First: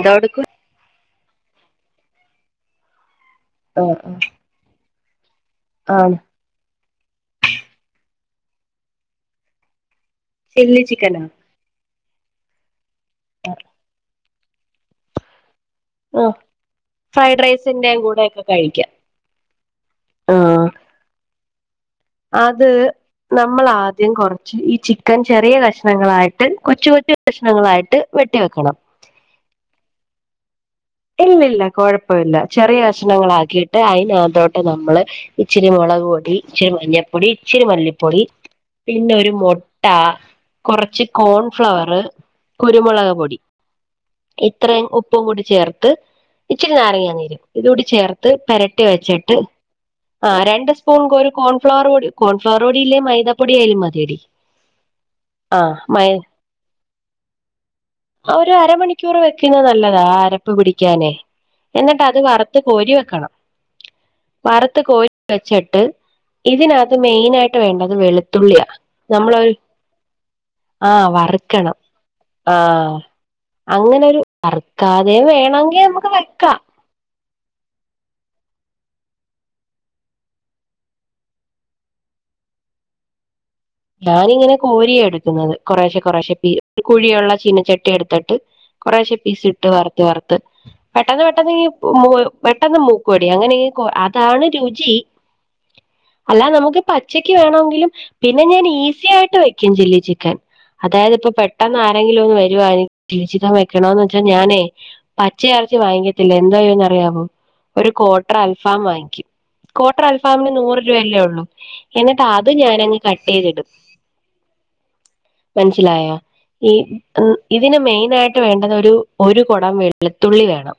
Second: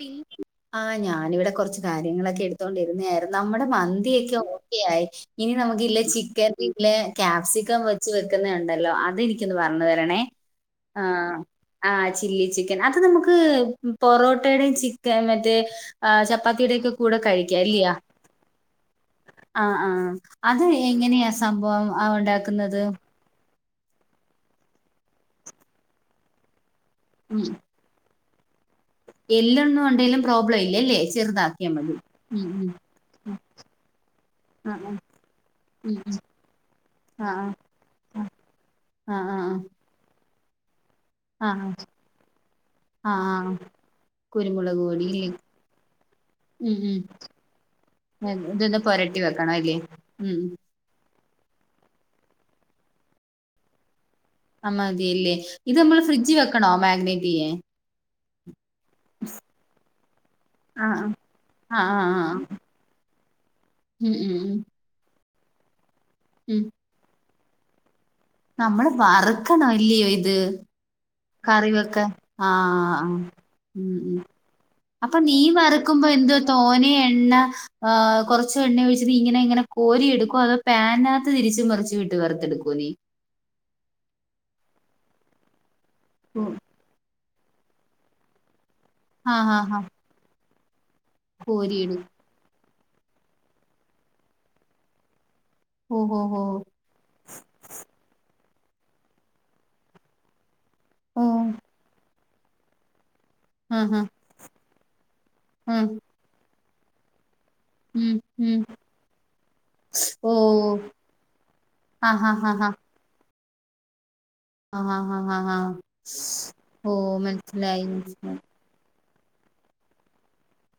പിന്നെ എന്തോടുക്കു ആഹ് ഞാനിവിടെ കൊറച്ച് കാര്യങ്ങളൊക്കെ എടുത്തോണ്ടിരുന്നേയായിരുന്നു നമ്മുടെ ആഹ് ആഹ് മന്തിയൊക്കെ യായി ഇനി നമുക്ക് ഇതിലെ ആണ് ചിക്കൻ [unintelligible] ഇതില് ക്യാപ്സിക്കം വെച്ച് വെക്കുന്നേണ്ടല്ലോ അതെനിക്കൊന്ന് പറഞ്ഞു തരണേ. ചില്ലി ചിക്കനാ ആഹ് ആഹ് ചില്ലി ചിക്കൻ അത് നമുക്ക് പൊറോ ട്ടയുടെയും ചിക്കൻ മറ്റേ ഏഹ് ചപ്പാത്തിയുടെ ഒക്കെ കൂടെ ഫ്രൈഡ് കഴിക്കാം ഇല്ലിയ റൈസിന്റെയും കൂടെയൊക്കെ കഴിക്കാം ആഹ് ആഹ് അത് ആഹ് എങ്ങനെയാ സംഭവം ആ അത് ഉണ്ടാക്കുന്നത്. നമ്മൾ ആദ്യം കൊറച്ച് ഈ ചിക്കൻ ചെറിയ കഷ്ണങ്ങളായിട്ട് കൊച്ചു കൊച്ചു കഷ്ണങ്ങളായിട്ട് വെട്ടി വെക്കണം. എല്ലന്നും ഉണ്ടേലും പ്രോബ്ലം ഇല്ലല്ലേ. ഇല്ല ഇല്ല ചെറുതാക്കിയാൽ മതി കൊഴപ്പ ഇല്ല ഉം ഉം ചെറിയ കഷ്ണങ്ങളാക്കിയിട്ട് അയിനകത്തോട്ട് ആഹ് ആഹ് നമ്മള് ഇച്ചിരി ഉം ഉം മൊളക് പൊടി ഇച്ചിരി മഞ്ഞപ്പൊടി ആഹ് ഇച്ചിരി മല്ലിപ്പൊടി പിന്നെ ആഹ് ആഹ് ആഹ് ഒരു മൊ മുട്ട കൊറച്ച് ആഹ് ആഹ് കോൺഫ്ലവറ് കുരുമുളക് പൊടി ആഹ് ആഹ് കുരുമുളക് ഇത്രയും പൊടി ഉപ്പും ഇല്ലേ കൂടി ചേർ ഇച്ചിരി ഉം ഉം നാരങ്ങനീരും ഇതൂടി ചേർത്ത് ഇതൊന്ന് പെരട്ടി പൊരട്ടി വെച്ചിട്ട് വെക്കണം അല്ലേ ഉം ആഹ് ര ണ്ട് സ്പൂൺ ഒരു കോൺഫ്ളവർ പൊടി കോൺഫ്ളവർ പൊടിയില്ലേൽ മൈദ പൊടിയായാലും മതിയടി. ആഹ് മതിയല്ലേ ആഹ് ഇത് നമ്മള് മൈ ഫ്രിഡ്ജ് വെക്കണോ മാഗ്നേറ്റ് ചെയ്യാൻ. ഒരു അരമണിക്കൂർ വെക്കുന്നത് നല്ലതാ ആ അരപ്പ് ആ പിടിക്കാനേ ആ എന്നിട്ട് അത് ആ വറ ത്ത് കോരി വെക്കണം ഉം ഉം ഉം വറ്ത്ത് കോരി വെച്ചിട്ട് ഉം ഇതിനക ത്ത് മെയിനായിട്ട് വേണ്ടത് വെളു നമ്മള് വറക്കണോ അല്ലിയോ ഇത്. ആഹ് കറി വറ്ക്കണം വെക്കാൻ ആ ആഹ് ആ ഉം ഉം അങ്ങനെരു വറ്ത്താൽ ഇനി വേണങ്കി നമുക്ക് വെക്കാ. ഓന് എണ്ണ ഏഹ് കൊറച്ച് എണ്ണ ഒഴിച്ചട്ട് ഇങ്ങനെ ഇങ്ങനെ കോരിയെടുക്കോ അതോ പാനിനകത്ത് തിരിച്ച് മറിച്ച് ഇട്ട് വറത്തെടുക്കൊ നി. ഞാനിങ്ങനെ കോരിയാ എടുക്കുന്നത് കൊറേശെ കൊറേശെ ഒരു കുഴിയുള്ള ചീനച്ചട്ടി എടുത്തിട്ട് കൊറേശെ ആ പീസ് ആ ഇട്ട് ആ വറുത്ത് വറുത്ത് പെട്ടെന്ന് പെട്ടെന്ന് ഈ കോരിയിടും മൊ പെട്ടെന്ന് മൂക്കോടി അങ്ങനെ ഈ അതാണ് രുചി ഓ ഓ ഓ അല്ലാതെ നമുക്ക് പച്ചക്ക് വേണമെങ്കിലും പിന്നെ ഞാൻ ഈസി ആയിട്ട് വെക്കും ചില്ലി ചിക്കൻ. അതായത് ഓ ഇപ്പൊ പെട്ടെന്ന് ആരെങ്കിലും ഒന്ന് വരുവാണങ്കി ചില്ലി ചിക്കൻ ആ ആ വെക്കണന്ന് വെച്ചാൽ ഞാനേ ആ പച്ചയിറച്ചി ഉം വാങ്ങിക്കത്തില്ല എന്തയോന്ന്റിയാവോ ഒരു ഉം കോട്ടർ ഉം അൽഫാം വാങ്ങിക്കും. ക്വാട്ടർ ഓ അൽഫാമിന് നൂറ് രൂപയല്ലേ ഒള്ളൂ ആ എന്നിട്ട് ആ അത് ആ ആ ഞാനങ്ങ് കട്ട് ചെയ്തിടും. ആഹ് ആഹ് ആഹ് ആഹ് ആഹ് മനസിലായോ ഈ ഓ ഇതിന് മനസ്സിലായി മനസ്സിലായി മെയിനായിട്ട് വേണ്ടത് ഒരു ഒരു കൊടം വെളുത്തുള്ളി വേണം.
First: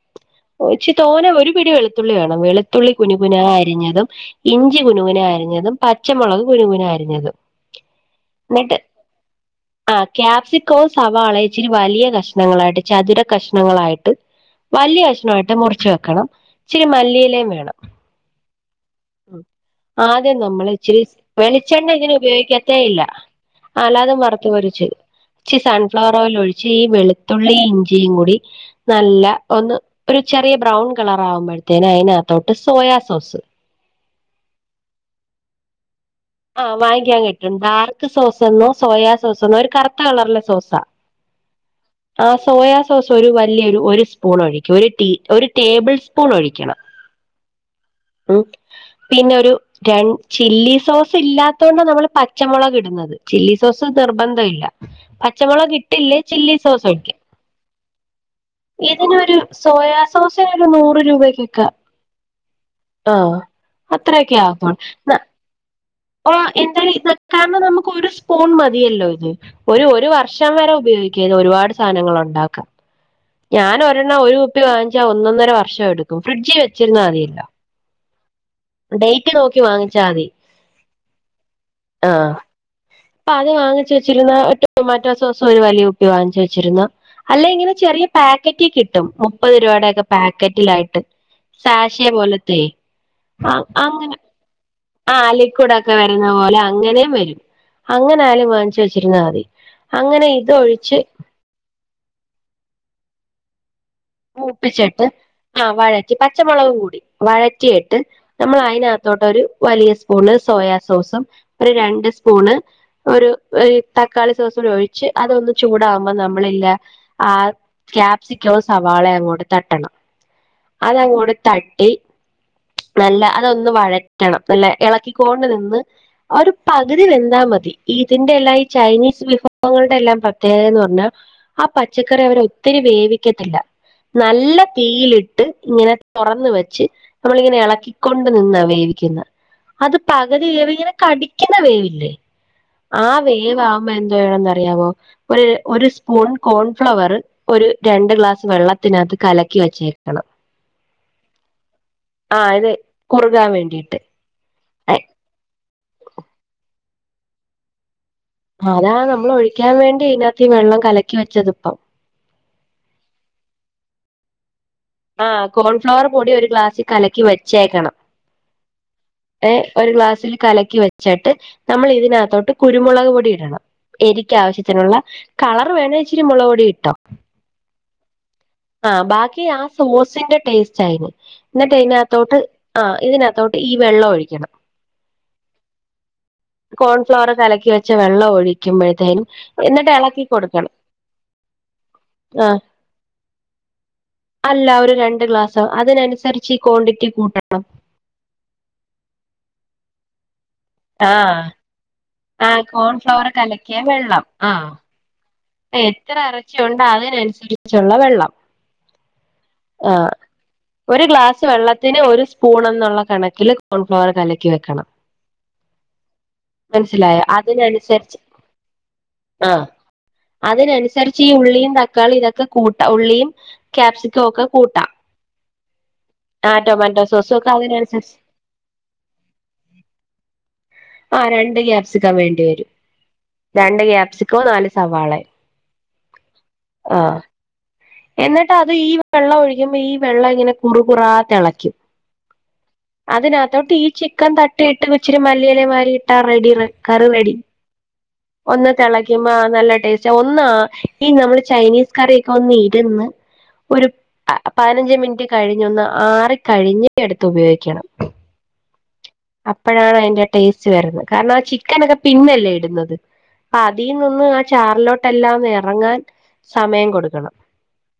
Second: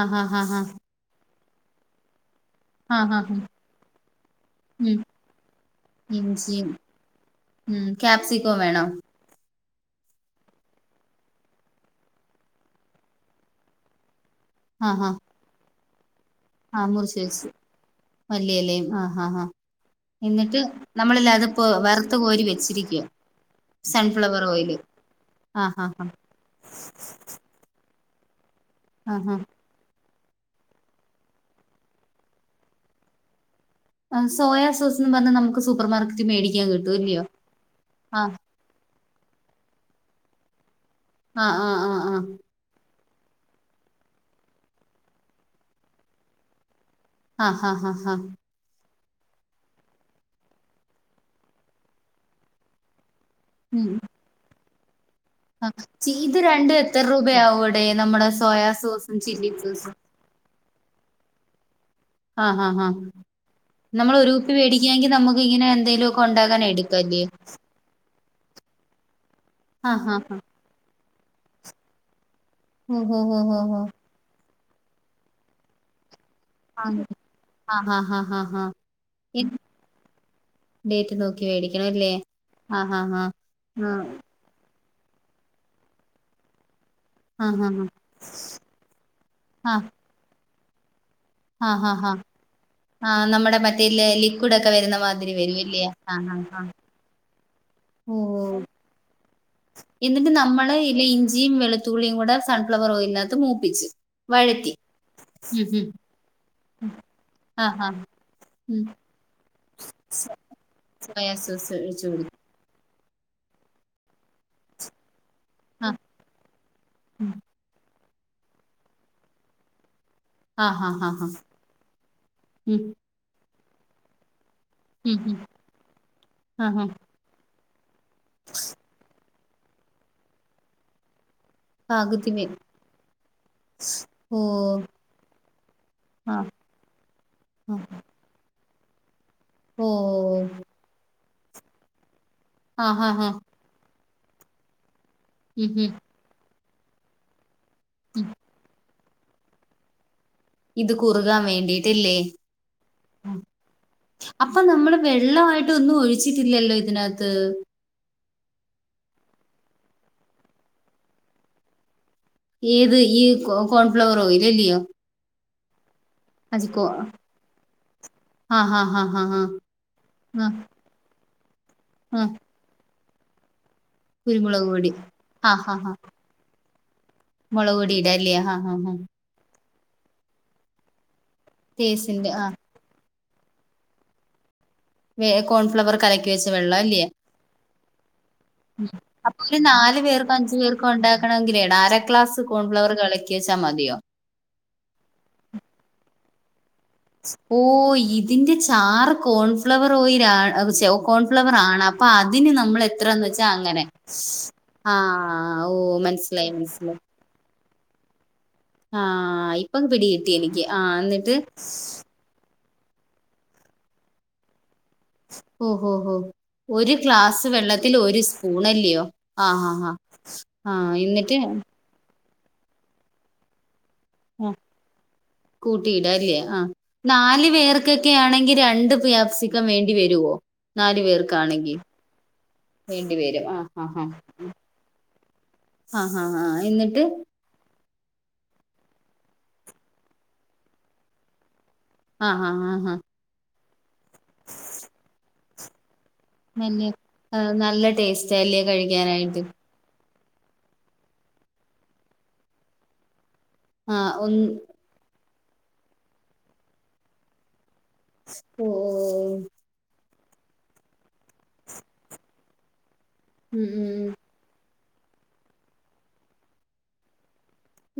ആഹ് ഹാ ഹാ ഹാ ഇച്ചി തോനെ ഒരു പിടി വെളുത്തുള്ളി വേണം വെള് ത്തുള്ളി ആഹ് ആഹ് കുനുകുനാ അരിഞ്ഞതും ഇഞ്ചി ഉം കുനുകുനാ അരിഞ്ഞതും പച്ചമുളക് കുനു ഇഞ്ചിയും കുനാ അരിഞ്ഞതും ഉം ക്യാപ്സിക്കോ ന്നിട്ട് വേണോ ആഹ് ക്യാപ്സിക്കോവും സവാളയും ഇച്ചിരി വലിയ കഷ്ണങ്ങളായിട്ട് ചതുര കഷ്ണങ്ങളായിട്ട് ആഹ് വലിയ ആഹ് കഷ്ണായിട്ട് മുറിച്ച് വെക്കണം. ഇച്ചിരി ആഹ് മുറിച്ച് വച്ച് മല്ലിയിലയും വേണം മല്ലിലയും ആഹ് ആഹ് ആഹ് ആദ്യം എന്നിട്ട് നമ്മൾ ഇച്ചിരി നമ്മളില്ലേ അതിപ്പോ വെളിച്ചെണ്ണ ഇതിന് വറുത്ത് കോരി ഉപയോഗിക്കത്തേ ഇല്ല. വെച്ചിരിക്കുവാ ആല്ലാതും സൺഫ്ലവർ വറുത്ത് ഓയില് പൊരിച്ചു ച്ചി ആഹ് ആഹ് സൺഫ്ലവർ ഓയിലൊഴി ച്ച് വെളുത്തുള്ളി ഇഞ്ചിയും കൂടി ആഹ് നല്ല ആഹ് ഒന്ന് ഒരു ചെറിയ ബ്രൗൺ കളറാകുമ്പോഴത്തേനും അയിനകത്തോട്ട് സോയാ സോസ് സോയ സോസ്ന്ന് പറഞ്ഞാ നമുക്ക് സൂപ്പർമാർക്കറ്റ് ആഹ് വാങ്ങിക്കാൻ കിട്ടും ഡാർക്ക് ആഹ് സോസെന്നോ സോയാ സോസ്ന്നോ ഒരു കറുത്ത കളറിലെ സോസാ ആഹ് ആഹ് ആഹ് സോയ സോസൊരു വല്യയൊരു ഒരു സ്പൂൺ ഒഴിക്കും ഒരു ടീ ഒരു ടേബിൾ സ്പൂൺ ഒഴിക്കണം. ആഹ് ഹ ഹ ഹാ പിന്നൊരു രൻ ചില്ലി സോസ് ഇല്ലാത്തൊണ്ടാമ്മള് പച്ച മൊളക്ടുന്നത് ചില്ലി സോസ് ഉം നിർബന്ധല്ല പച്ച ആഹ് പച്ചമൊളകിട്ടില്ലേ ഇത് ചില്ലി രണ്ടും സോസ് എത്ര ഒഴിക്ക രൂപയാവൂടെ നമ്മുടെ സോയാ സോസും ഇതിനൊരു ചില്ലി സോയ സോസും സോസിനൊരു നൂറ് രൂപയ്ക്കൊക്ക ആഹ് ഹാ ഹാ നമ്മളൊരു അത്രയൊക്കെ കുപ്പി മേടിക്കാങ്കി നമുക്കിങ്ങനെ എന്തെലൊ ഓ എന്താല ഇതൊക്കാന്ന് നമുക്ക് ഒരു സ് സ്പൂൺ മതിയല്ലോ ഇത് ഒരു ആഹ് ഒരു ഹാ വർഷം വരെ ഉപയോഗിക്കാത് ഒരുപാട് സാനങ്ങളുണ്ടാക്കാം. ഹോ ഹോ ഹോ ഹോ ണ ഒരു കുപ്പി വാങ്ങിച്ചാ ഒന്നൊന്നര വർഷടുക്കും ഫ്രിഡ്ജീ വെച്ചിരുന്നാ മതില്ലോ ആഹ് അ അ അ ഡേയ്റ്റ് നോക്കി വാങ്ങിച്ചാ മതി ഡേറ്റ് നോക്കി മേടിക്കണം അല്ലേ ആഹ് ആഹ് ഹാ അപ്പൊ അത് വാങ്ങി ഹാ വെച്ചിരുന്ന ടൊമാറ്റോ സോസും ഒരു വലിയ ഉപ്പി വാങ്ങിച്ചു വെച്ചിരുന്ന അല്ല ആഹ് ഇങ്ങനെ ആഹ് ചെറിയ പാക്കറ്റ് കിട്ടും മുപ്പത് ആഹ് ആഹ് രൂപയുടൊക്കെ പാക്കറ്റിലായിട്ട് ആഹ് ആഹ് ടാശിയ ആഹ് പോലത്തെയ് ആഹ് ആ നമ്മുടെ മറ്റേ അങ്ങനെ ലിക്വിഡ് ഒക്കെ വരുന്ന ആ മാതിരി വരും ഇല്ലേ ലിക്കൂടൊക്കെ വരുന്ന പോലെ അങ്ങനെം വരും. ഓ അങ്ങനായാലും വാങ്ങിച്ചു വെച്ചിരുന്നാ മതി അങ്ങനെ ന്നിട്ട് നമ്മള് ഇതൊഴിച്ച് ഇലിം ഞ്ചിയും വെളുത്തുള്ളളിയും കൂടെ സൺഫ്ലവറോയിലിനത്ത് മൂപ്പിച്ച് വഴറ്റി മൂപ്പിച്ചെട്ട് ആ ഉം ഉം വഴറ്റി പച്ചമുളകും കൂടി ആഹ് വഴറ്റിയിട്ട് ആഹ് നമ്മൾ ഉം അയിനകത്തോട്ടൊരു വലിയ സ്പൂണ് സോയ സോസും സോയാ സോസ് ഒര് ഒഴിച്ച് രണ്ട് കൊടുക്കും സ്പൂണ് ഒരു ഒര് തക്കാളി സോസും കൂടിഴിച്ച് അതൊന്ന് ചൂടകുമ്പോ നമ്മളില്ല ആ ക്യാപ്സിക്കവും സവാളെം അങ്ങോട്ട് തട്ടണം ആഹ് ആഹ് ആഹ് ആഹ് അതങ്ങോട്ട് തട്ടി ഉം നല്ല അതൊന്ന് വഴറ്റണം അല്ലെ ഉം ഉം ഇളക്കിക്കോണ്ട് നിന്ന് ഒരു ആഹ് ആഹ് പകുതി വെന്താ മതി ഇതിന്റെ എല്ലാം ഈ ചൈനീസ് വിഭ ഭവങ്ങളുടെ എല്ലാം പ്രത്യേകതേന്ന് പറഞ്ഞാൽ ആ പച്ചക്കറി പകുതി വേ അവരൊത്തിരി വേവിക്കത്തില്ല. ഓ നല്ല തീയിലിട്ട് ങ്ങനെ ആ തുറന്ന് വെച്ച് നമ്മളിങ്ങനെ ആ എളക്കിക്കൊ ണ്ട് ഓ നിന്നാവേവിക്കുന്നഅത് പകുതി വേവ്ങ്ങനെ കടിക്കുന്ന വേവില്ലേ ആ ഹാ ഹാ വേവാവുമ്പോ എന്തോയ്യണന്നറിയാവോ ഒര് ഉം ഒര് ഉം സ് സ്പൂൺ കോൺഫ്ലവർ ഒരു രണ്ട് ഉം ഗ്ലാസ് വെള്ളത്തിനകത്ത് കലക്കി വെച്ചേക്കണം. ഇത് കുറുകാൻ വേണ്ടിയിട്ടില്ലേ ആ ഇത് കുറുകാൻ വേണ്ടിയിട്ട്. അപ്പൊ നമ്മള് വെള്ളമായിട്ട് ഒന്നും ഒഴിച്ചിട്ടില്ലല്ലോ ഇതിനകത്ത്? അതാ നമ്മള് ഒഴിക്കാൻ വേണ്ടി ഇതിനകത്ത് ഈ വെള്ളം കലക്കി വെച്ചതിപ്പം ഏത് ഈ കോ കോൺഫ്ലവർ ഓയിയിലല്ലയോ ആ കോൺഫ്ലവർ പൊടി ഒരു ഗ്ലാസ്സി കലക്കി വെച്ചേക്കണം. ആഹ് ഹാ ഹാ ഹാ ഏ ഒരു ഗ്ലാസ്സിൽ ആ കലക്കി വെച്ചിട്ട് നമ്മൾ ആ ഇതിനകത്തോട്ട് കുരുമുളക് പൊടിടണം. കുരുമുളക് പൊടി എരിക്കാവശ്യത്തിനുള്ള ആ കളർ ഹാ ഹാ വേണെച്ച മൊളക് പൊടീട്ടോ മുളക് പൊടി ഇടാല്ലേ ഹാ ഹാ ആ ഹാ ബാക്കി ആ സോസിന്റെ ടേസ്റ്റായിന് ന്നിട്ടയിനകത്തോട്ട് ആ ഇതിനകത്തോട്ട് ഈ വെള്ളൊഴിക്കണം. വേ- കോൺഫ്ലവർ കലക്കി വെച്ച വെള്ളം അല്ലേ കോൺഫ്ലവർ കലക്കി വെച്ച വെള്ളം ഒഴിക്കുമ്പോഴത്തേനും ഒരു എന്നിട്ട് നാല് ഇളക്കി പേർക്കും അഞ്ചു കൊടുക്കണം പേർക്കോ ഉണ്ടാക്കണങ്കിലേ ടാരക്ലാസ് ആ കോൺഫ്ലവർ കളക്കി വെച്ചാ മതിയോ? അല്ല ഒരു രണ്ട് ഗ്ലാസ് അതിനനുസരിച്ച് ഈ ക്വാണ്ടിറ്റി കൂട്ടണം ഓ ഇതിന്റെ ചാർ കോൺഫ്ലവർ ഓ യി ൽ ഛേ ആ കോൺഫ്ലവർ ആണ് അപ്പൊ അതിന് ആ നമ്മള്എത്രന്ന് കോൺഫ്ലവർ വെച്ചാ കലക്കിയ അങ്ങനെ വെള്ളം ആ ഓ എത്ര മനസ്സിലായി ഇറച്ചിയ ഉണ്ട മനസ്സിലായി അതിനനുസരിച്ചുള്ള വെള്ളം ആഹ ഇപ്പൊ ആ പിടികിട്ടി എനിക്ക് ആഹ എന്നിട്ട് സ്പൂണ എന്നുള്ള കണക്കില് കോൺഫ്ലവർ കലക്കി വെക്കണം ഓഹോ ഹോ ഒരു മനസ്സിലായോ ഗ്ലാസ് വെള്ളത്തിൽ അതിനനുസരിച്ച് ഒരു സ്പൂൺ അല്ലയോ ആ ആഹ് ഹാ ഹാ ആ അതിനനുസരിച്ച് ഈ എന്നിട്ട് ഉള്ളിയും തക്കാളി ഇതൊക്കെ കൂട്ട ഉള്ളിയും ക്യാപ്സിക്കം ഒക്കെ കൂട്ടാം കൂട്ടില്ലാല്ലേ ആഹ് ടൊമാറ്റോ സോസും നാല് ഒക്കെ പേർക്കൊക്കെ അതിനനുസരിച്ച് യാണെങ്കി രണ്ട് പ്യാപ്സിക്കം വേണ്ടി വരുവോ നാലു ആഹ് രണ്ട് പേർക്കാണെങ്കിൽ ഗ്യാപ്സിക്കം വേണ്ടിവരും വേണ്ടി വരും ആ രണ്ട് ഗ്യാപ്സിക്കോ നാല് സവാളെ ആഹ് ആഹ് ആഹ് ആഹ് അഹ് എന്നിട്ടത് ഈ വെള്ളഴിക്യുമ്പോ ഈ വെള്ളങ്ങനെ കുറ് കുറാ തെളക്യും ആഹ് ആഹ് ആഹ് ഹ അതിനകത്തോട്ട് ഈ ചിക്കൻ തട്ടിയിട്ട് ഇച്ചിരി മല്ലിയിലെ മാരി ഇട്ടാ റെഡി റെഡ് വല്യ കറിറെഡി നല്ല ടേസ്റ്റാ ഒന്ന് തെളക്യുമ്പോ നല്ല ടേസ്റ്റാ ഒന്നാ ഈ നമ്മള് ചൈനീസ് കറിയൊക്കെ ഒന്ന് ഇര്ന്ന് ഒരു ആ ഒന്ന് പ പയ്നഞ്ച് മിൻറ്റ് കഴിഞ്ഞൊന്ന് ആറി കഴിഞ് എട്ത്ത് ഉപയോഗിക്യണം [unintelligible] അപ്പഴാണയ്ന്റെ ടേസ്റ്റ് വര്ന്ന് കാര്ണാ ചിക്കനൊക്കെ പിന്നല്ലേ ഇട്ന്നത് ഉം ഉം അതീനൊന്ന് ആഹ് ചാർലോട്ടെല്ലാംന്നി റങ്ങാൻ സമയം കൊട്ക്കണം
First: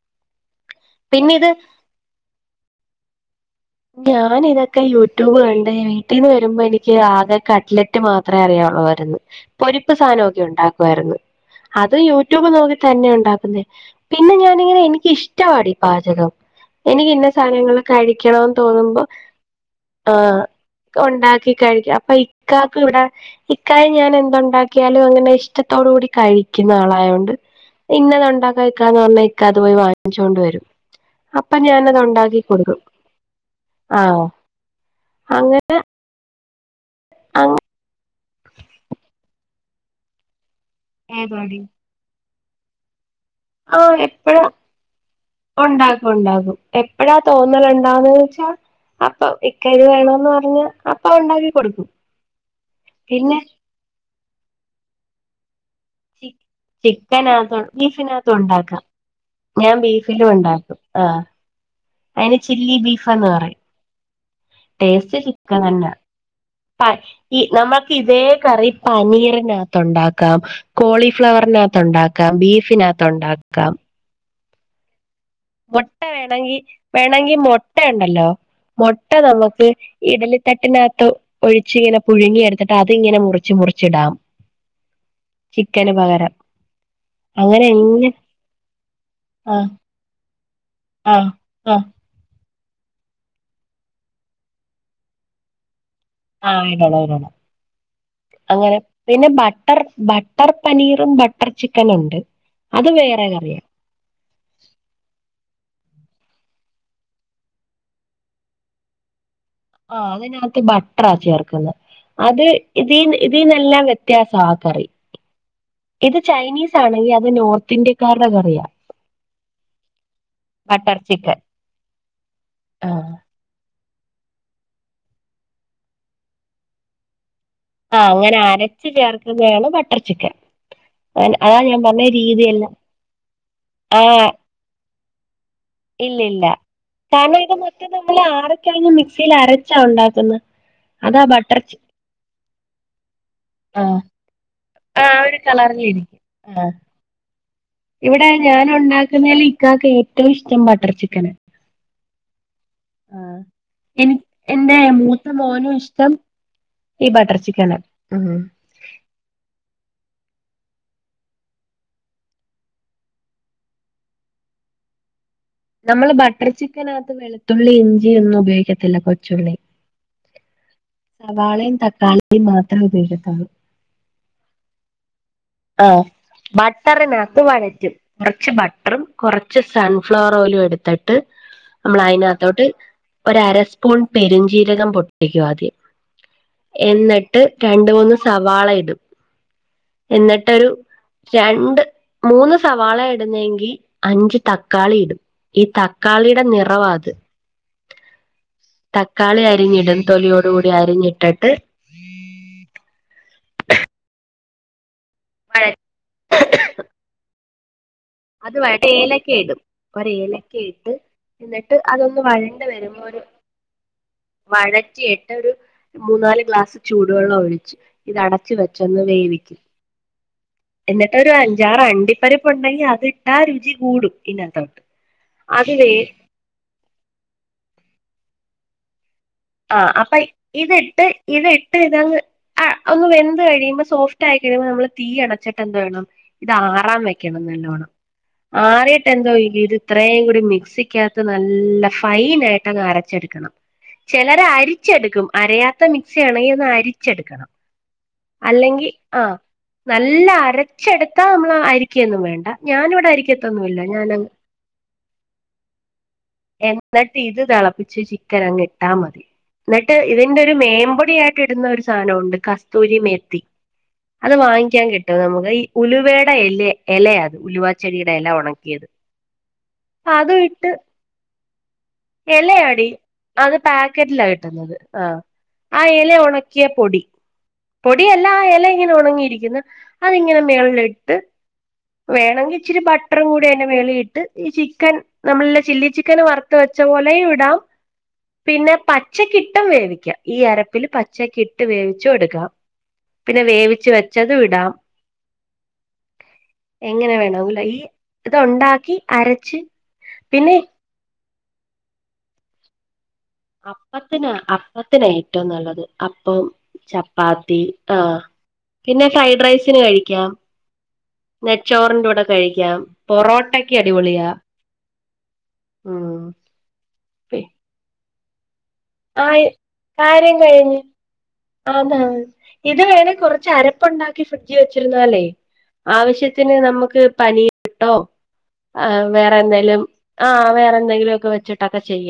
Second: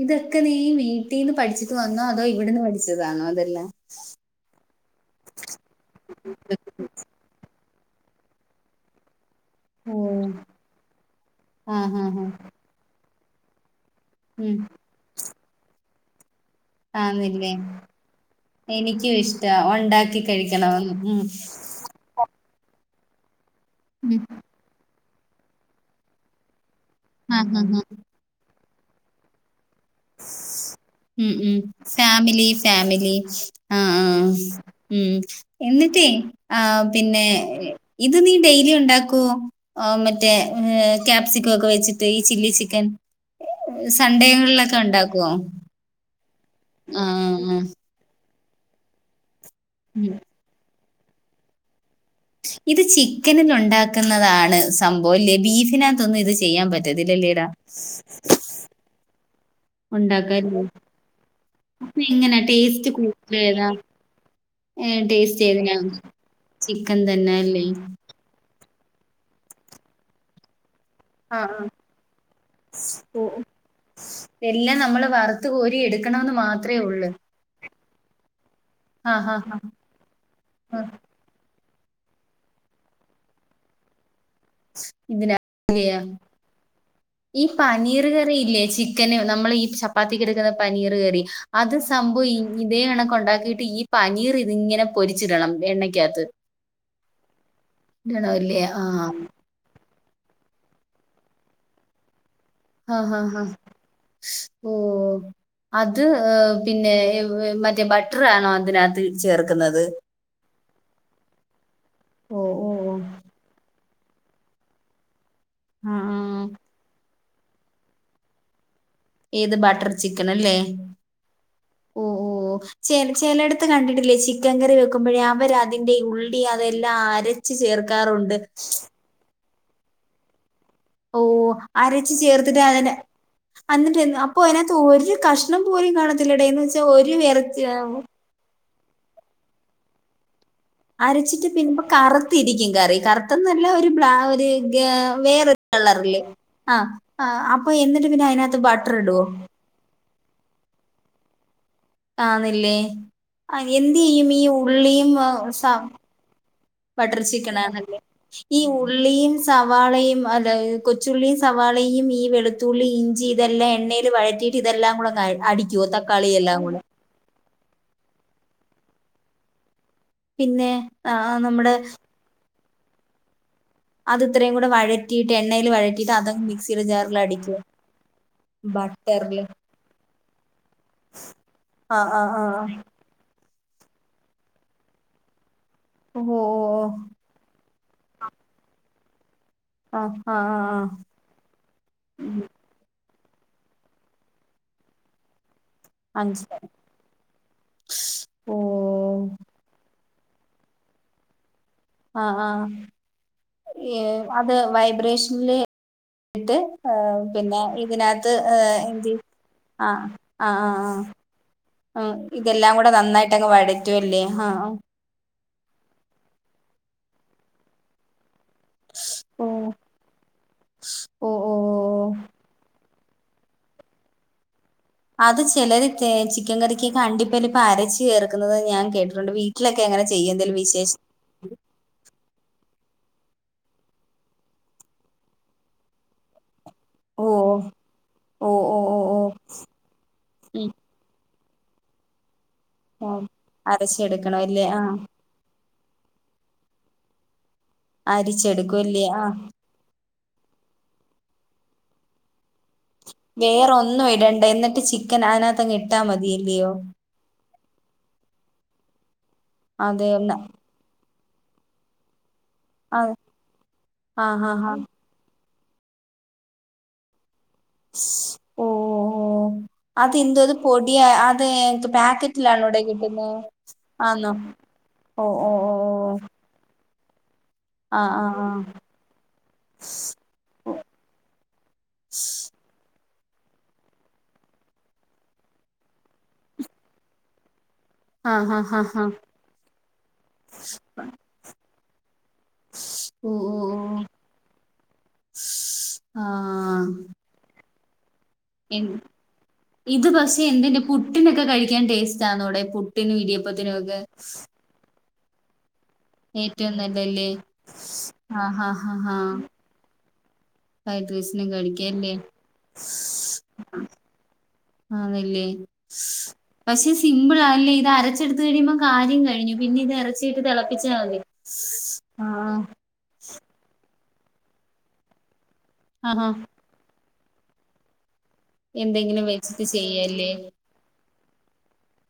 ഇതൊക്കെ നീ വീട്ടിന്ന് പഠിച്ചിട്ട് വന്നോ അതോ ഇവിട്ന്ന് പഠിച്ചതാണോ അതെല്ലാ ഞാനിതക്കെ യൂറ്റൂബ് കണ്ടേ വീട്ടിന്ന് വരുമ്പോ നി ക്ക് ആകെ കട്ട്ലെറ്റ് മാത്രേ അറിയാവുള്ളുവാര്ന്ന് പൊരിപ്പ് ഓ സാനൊക്യോ ണ്ടാക്കുവാര്ന്ന് ആഹ് അത് ഹാ ഹാ യൂറ്റൂബ് നോക്കി തന്നെ ണ്ടാക്കുന്നേ പി ഉം എനിക്കിഷ്റ്റവാടി പാചകം എനിക്കിന്ന ആന്നില്ലേ സാനങ്ങളക്കെ അരി ക്യണം തോന്നുമ്പോ എനിക്കും ഇഷ്ടാ ഉണ്ടാക്കി ആഹ് കഴിക്കണമെന്ന് ക ഉം ഒണ്ടാക്കി കഴി ക്കപ്പ ഇ ഇക്കാക്ക്വ്ടെ ഇക്കായ ഞാന ഉം ന്തുണ്ടാ ക്യാലും അങ്ങനെ ഇഷ്ടത്തോടു കൂടി കഴിക്യുന്ന ആളായോ ഉണ്ട് ആഹ് ആഹ് ഇങ്ങനൊണ്ടാകാക്കാന്നോണ്ടയ് ഇക്കത്പോയി വാങ്ച്ചോണ്ട് വരും ഉം ഉ അപ്പൊ ഞാനത് ഉണ്ടാക്കി ഫേമിലി കൊടുക്കും ഫേമിലി ആഹ് ആഹ് ഉം അങ്ങനെ എന്നിട്ടേ ആം പിന്നെ അങ്ങ ഇത് നീ ഡൈലിയുണ്ടാക്കോ ഓ മറ്റേ ഏതോടി ക്യാപ്സികൊക് വെച്ചിട്ടയ് സില്ലി സിക്കൻ ആഹ് എപ്പഴാ ഒണ്ടാക്കു ഒണ്ടാകും ആഹ് ആഹ് എപ്പഴാതോന്നലൺ താന്ന് വെച്ചാ അപ്പ ഇക്കക് ഉം വേണോന്ന് പർഞ്ഞ അപ്പ ഉണ്ടാക്കി കൊട്ക്കും ഇത് ചിക്കന്ലുണ്ടാക്കുന്നതാണ് സംഭോവല്ലേ ബീഫിനക ത്ത്ന്നും ഇത് ചിയ്യാംപറ്റതില്ലല്ലേടാ അയ്നകത്തുണ്ടാക്കാ ഞാം ബീഫിലു ഉണ്ടാക്കാല്ലേ ണ്ടാക്കും ആഹ് അപ്പൊ അയ്ന് എങ്ങനാ ചില്ലി ടേസ്റ്റ് ബീഫന്ന് കൂടുതൽ പറയു ഏതാ ഏഹ് ട്ടേസ്റ്റ് ടേസ്റ്റ് ചിക്കൻ ഏതിനാ നന്നാ ചിക്കൻ പഷ് തന്നെ ട്ടി അല്ലേ നമ്മൾക്കി തേ കറി പനീ നീറിനകത്തുണ്ടാക്കാം കോളി ആഹ് ആഹ് ഫ്ലവർനകത്തുണ്ടാക്കാം ബീഫിനക തൊണ്ടാക്കാം എല്ലാ അമ്മള് വർ മൊട്ട വേണങ്കി വേണെങ്കി മുട്ടേണ്ടല്ലോ മൊട്ട ആ ഹാ ഹാ നമ്ക്ക് ഇഡലി തട്ട്നകത്തോ ഒഴിച്ചിങ്ങനെ പുഴുങ്ങിയടുത്ട്ട് അത് ഇങ്ങനെ മുറിച്ച് മുറിച്ചിടാം ഇതിന ചിക്കന് ല്യയാ പകരം ഈ അങ്ങനെ എങ്ങനെ പനീറ്കറി ഇല്ലേ ചിക്കന് നമ്മള് ആ ഈ ചപ്പാത്തിക്ക് എട്ക്ന്ന പനീറ് ആ കറി ആ അത് സം പ്പൊ യി ഇതേ കണകൊണ്ടാക്കിട്ട് ഈ പനീറ്തിങ്ങനെ പൊരിച്ചിടണം എണ്ണ ക്യാത്ത് ആഹ് ഇടണം ഇടണം ഇല്ലേ അങ്ങനെ ആ പിന്നെ ബ ബട്ടർ ബട്ടർ പനീറും ബട്ടർ ചിക്കനുണ്ട് ആഹ് ഹഹ് ഹാ ഓ അത് പിന്നെ മറ്റേ ബട്ടറാണോ അതിനകത്ത് ചേർക്കുന്നത് ആഹ് അതിനകത്ത് ബട്ടറാ ചേർക്കുന്നത് ഓ അത് ഓ ഓ. ഇതീ ഇതിന്നെല്ലാം വ്യത്യാസം ആ കറി ആഹ് ഇത് ചൈനീസ് ആണെങ്കിൽ അത് നോർത്ത് ഇന്ത്യക്കാരുടെക്കെറിയാം ഏത് ബട്ടർ ചിക്കൻ അല്ലേ ബട്ടർ ചിക്കൻ ഓ ഓ ച ആഹ് ചിലടുത്ത് കണ്ടിട്ടില്ലേ ചിക്കൻ കറി വെക്കുമ്പോഴേ അവർ അതിന്റെ ഉള്ളി അതെല്ലാം അര ആഹ് അങ്ങനെ അരച്ചു ചേർക്കുന്നതാണ് ബട്ടർ ചിക്കൻ ഓ അ- അതാ ഞാൻ പറഞ്ഞ അരച്ച ചേർത്തിട്ട് രീതിയെല്ലാം അതിനെ അന്നിട്ട് ആഹ് അപ്പൊ അതിനകത്ത് ഒരു കഷ ഷണം പോലും ഇല്ല ഇല്ല കാണത്തില്ലടെ ന്ന് വെച്ചാൽ ഒരു വിറ കഴിഞ്ഞ മിക്സിൽ അരച്ചാ ഉണ്ടാക്കുന്നത് അരച്ചിട്ട് പിന്നബേ ഇ കറുത്തിരിക്കും കറി കറുത്തന്നല്ല ആഹ് ഒരുബ്ലാ ഒരു ഗേ ആഹ് ആ ഒരു വേറെ കളറിലിരിക്കും കളറല്ആ ആ് അപ്പൊ എന്നിട്ട് പിന്നെ ഇവിടെ അതിനകത്ത് ഞാൻ ബട്ടർ ഇടുവോ ഉണ്ടാക്കുന്നതിൽ ഇക്കാക്ക് ഏറ്റവും ഇഷ്ടം ബട്ടർ ചിക്കന് ആന്നില്ലേ ആ എന്ത് എനി ചെയ്യും ഈ എറെ ഉള്ളിയും മൂത്ത മോനും ഇഷ്ടം ഈ ബട്ടർ ചിക്കൻ ചിക്കനാ ആണല്ലേ ഉം ഈഊ ഉള്ളിയും സവാളയും അല്ല കൊച്ചുള്ളി സവാളയും ഈ വെളുത്തുള്ളി ഇഞ്ചി ഇതെല്ലാം എണ്ണീ ൽ വഴറ്റിട്ട് ഇതെല്ലാം കൂടെഅങ്ങ് അടി നമ്മള് ബട്ടർ ചിക്കനകത് വെളുത്തുള്ളി ഇഞ്ചി ഒന്നും ഉപയോഗിക്കത്തില്ല കൊച്ചുള്ളി പിന്നെ ആ നമ്മുടെ ഈ മാത്രമേ ഉപയോഗത്തുള്ളൂ അത് ഇത്രയും കൂടെ വഴ കട്ടീട്ട് എണ്ണയിൽ ആഹ് വഴറ്റിട്ട് അതങ് മിക്സിയുടെ ജാറൽ ബട്ടറിനകത്ത് അടിക്കുക വഴറ്റും കുറച്ച് ബട്ടറും ബട്ടറിില് കുറച്ച് സൺഫ്ലവർ ഓയിലും എടുത്തിട്ട് ആ നമ്മൾ ആ ആ ആ. അതിനകത്തോട്ട് ഒരസ്പൂൺ പെരുഞ്ചീരകം പൊട്ടിക്കു ആദ്യം ഓ ഓ, ഓ. എന്നി ട്ട് രണ്ട മൂന്ന് സവാള ഇടും ആ ആ ആ എന്നിട്ടൊരു ആ. രണ്ട് മൂന്ന് സവാള ഇടുന്നെങ്കിൽ അഞ്ച് തക്കാളി ഇടും ഈ തക്കാളിയുടെ മനസ്സിലായി നിറവാത് ഓ തക്കാളി അരിഞ്ഞിടും തൊലിയോട കൂടി അരിഞ്ഞിട്ടിട്ട് ആഹ് ആഹ് അത് വൈ വഴ ഓറേഷനിൽട്ട് പിന്നെ ഇതിനകത്ത് അത് ഏ, വട്ട എന്ത് ഏലക്ക ഇടും ആ ഒരു ആ ഏലക്ക ആ ഇട്ട് ആ. എന്നിട്ട് ഉം, അതൊന്ന് വഴണ്ട് ഇതെല്ലാം കൂടെ വരുമ്പോ ഒരു നന്നായിട്ട് അങ്ങ് വഴറ്റുമല്ലേ ആ ആ. വഴറ്റിട്ട് ഒരു മൂന്നാല് ഗ്ലാസ് ചൂടുവെള്ളം ഒഴിച്ച് ഇത് അടച്ച വെച്ചൊന്ന് വേവിക്കും ഓ ഓ എന്നിട്ടരു ഓ അഞ്ചാറ് അണ്ടിപ്പരിപ്പ് ഉണ്ടെങ്കി അ അതിട്ടാ രുചി കൂടും ഇന്ന തോട്ട് അത് ചിലര് ചിക്കൻ കറിക്ക് കണ്ടിപ്പരി പ്പ് അരച്ചു കേർക്കുന്നത് ഞാൻ കേട്ടിട്ടുണ്ട്. വീ ആഹ് അപ്പൊ ഇത് ഇട്ട് ഇത് ഇട്ട്ഇതങ്ങ് ആ ഒന്ന് വെന്ത് കഴിയുമ്പോ സോഫ്റ്റ് ആയി കഴിയുമ്പോൾ നമ്മള് തീ അണച്ചിട്ടെന്ത് വേണം ഇത് ആറാം ഓ വെക്കണം നല്ലോണ്ണം ഓ ഓ ഓ ആറിട്ട് ഓ എന്തോ ഇത് ഇത്രയും കൂടി ഉം മിക്സിക്കകത്ത് നല്ല ഫൈൻ ആയിട്ട് അങ്ങ് ഓ അരച്ചെടുക്കണം ചിലർ അരച്ചെടുക്കണം അല്ലേ ആ അരിച്ചെടുക്കും അരയാത്ത മിക്സി ആണെങ്കിൽ ഒന്ന് അരിച്ചെടുക്കണം അരിച്ചെടുക്കും അല്ലെങ്കിൽ അല്ലേ ആ ആഹ് നല്ല അരച്ചെടുത്താ നമ്മള് അരിക്കൊന്നും വേണ്ട ഞാനിവിടെ അരിക്കത്തൊന്നുമില്ല വേറൊന്നും ഞാനങ്ങ് ഇടണ്ട എന്നിട്ട് ചിക്കൻ അതിനാത്തങ്ങ് ഇട്ടാ മതിയല്ലയോ എന്നിട്ട് ഇത് തെളപ്പിച്ച് ചിക്കൻ അങ്ങ് ഇട്ടാ മതി എന്നിട്ട് അതെ ഒന്ന് ഇതിന്റെ ഒരു മേൻമ്പൊടിയായി ട്ടിടുന്ന ഒരു സാനവുണ്ട് കസ്തൂരി ആഹ് മേത്തി അത് ആഹ് ആഹ് വാങ്ങിക്കാൻ കി ട്ടും നമുക്ക് ഈ ഉലുവയുടെ എല എലയാ അത് ഉലുവാച്ചെടിയുടെ എല ഓ ഒണക്കിയത് ഓ ഓ അത് ഇന്ത് പൊടിയ അത് എത് പാക്കറ്റ്ലാണോടെ ഇലയാടി കിട്ടുന്നേ അത് പാക്കറ്റിലാ കിട്ടുന്നത് ആഹ് ഓ ആ എല ഓ ഒണക്കിയ പൊടി പൊടിയല്ല ആ എല ഇങ്ങനെ ഒണങ്ങിയിരിക്കുന്നു അതിങ്ങനെ മേളിലിട്ട് വേണങ്കി ഇച്ചിരി ബട്ടറും കൂടി അയ്‌ന്റെ മേളിയിട്ട് ഈ ചിക്കൻ നമ്മളല്ല ചില്ലി ചിക്കന് വറുത്ത് വെച്ച പോലെയുവിടാം ആ ഹാ പിന്നെ ഹാ ഹാ പച്ചക്കിട്ടും വേവിക്കാം ഈ അരപ്പിൽ പച്ചക്കിട്ട് വേവിച്ചു എടുക്കാം ഓ പിന്നെ ഓ വേവിച്ച് ഓ വെച്ചതുവിടാം ആഹ് എങ്ങനെ വേണോങ്കിലും ഈ എൻ ഇതൊണ്ടാക്കി അരച്ച് ഇത് പക്ഷെ പിന്നെ എന്തിന്റെ പുട്ടിനൊക്കെ കഴിക്കാൻ ടേസ്റ്റ് ആന്നൊടെ പുട്ടിന് ഇടിയ അപ്പത്തിന അപ്പത്തിനാ ഏറ്റവും നല്ലത് അപ്പം ഏറ്റവും നല്ലല്ലേ ചപ്പാത്തി ആഹ് പിന്നെ ഫ്രൈഡ്രൈസിന് കഴിക്കാം ഫ്രൈഡ്രൈസ് നെയ്ച്ചോറിന്റെ കൂടെ കഴിക്കാം പൊറോട്ടക്ക് അടിപൊളിയാ ആന്നല്ലേ ഉം പക്ഷെ സിമ്പിൾ ആല്ലേ ഇത് അരച്ച ടുത്ത് കഴിയുമ്പോ കാര്യം ആയി കഴിഞ്ഞു പിന്നെ ഇത് കാര്യം എറച്ചിയിട്ട് കഴിഞ്ഞ് തിളപ്പിച്ച മതി ആഹ് ആഹ് കൊറച്ചരപ്പൊണ്ടാക്കി ഫ്രിഡ്ജി വെച്ചിരുന്നാലേയ് ആഹാ ആവശ്യത്തിന് നമ്മക്ക് പനീറിട്ടോ ആഹ് എന്തെങ്കിലും വേറെ വെച്ചിട്ട് എന്തെലും ചെയ്യല്ലേ ആഹ് വേറെ എന്തെങ്കിലു ഒക്കെ വെച്ചിട്ടൊക്കെ ചെയ്യാം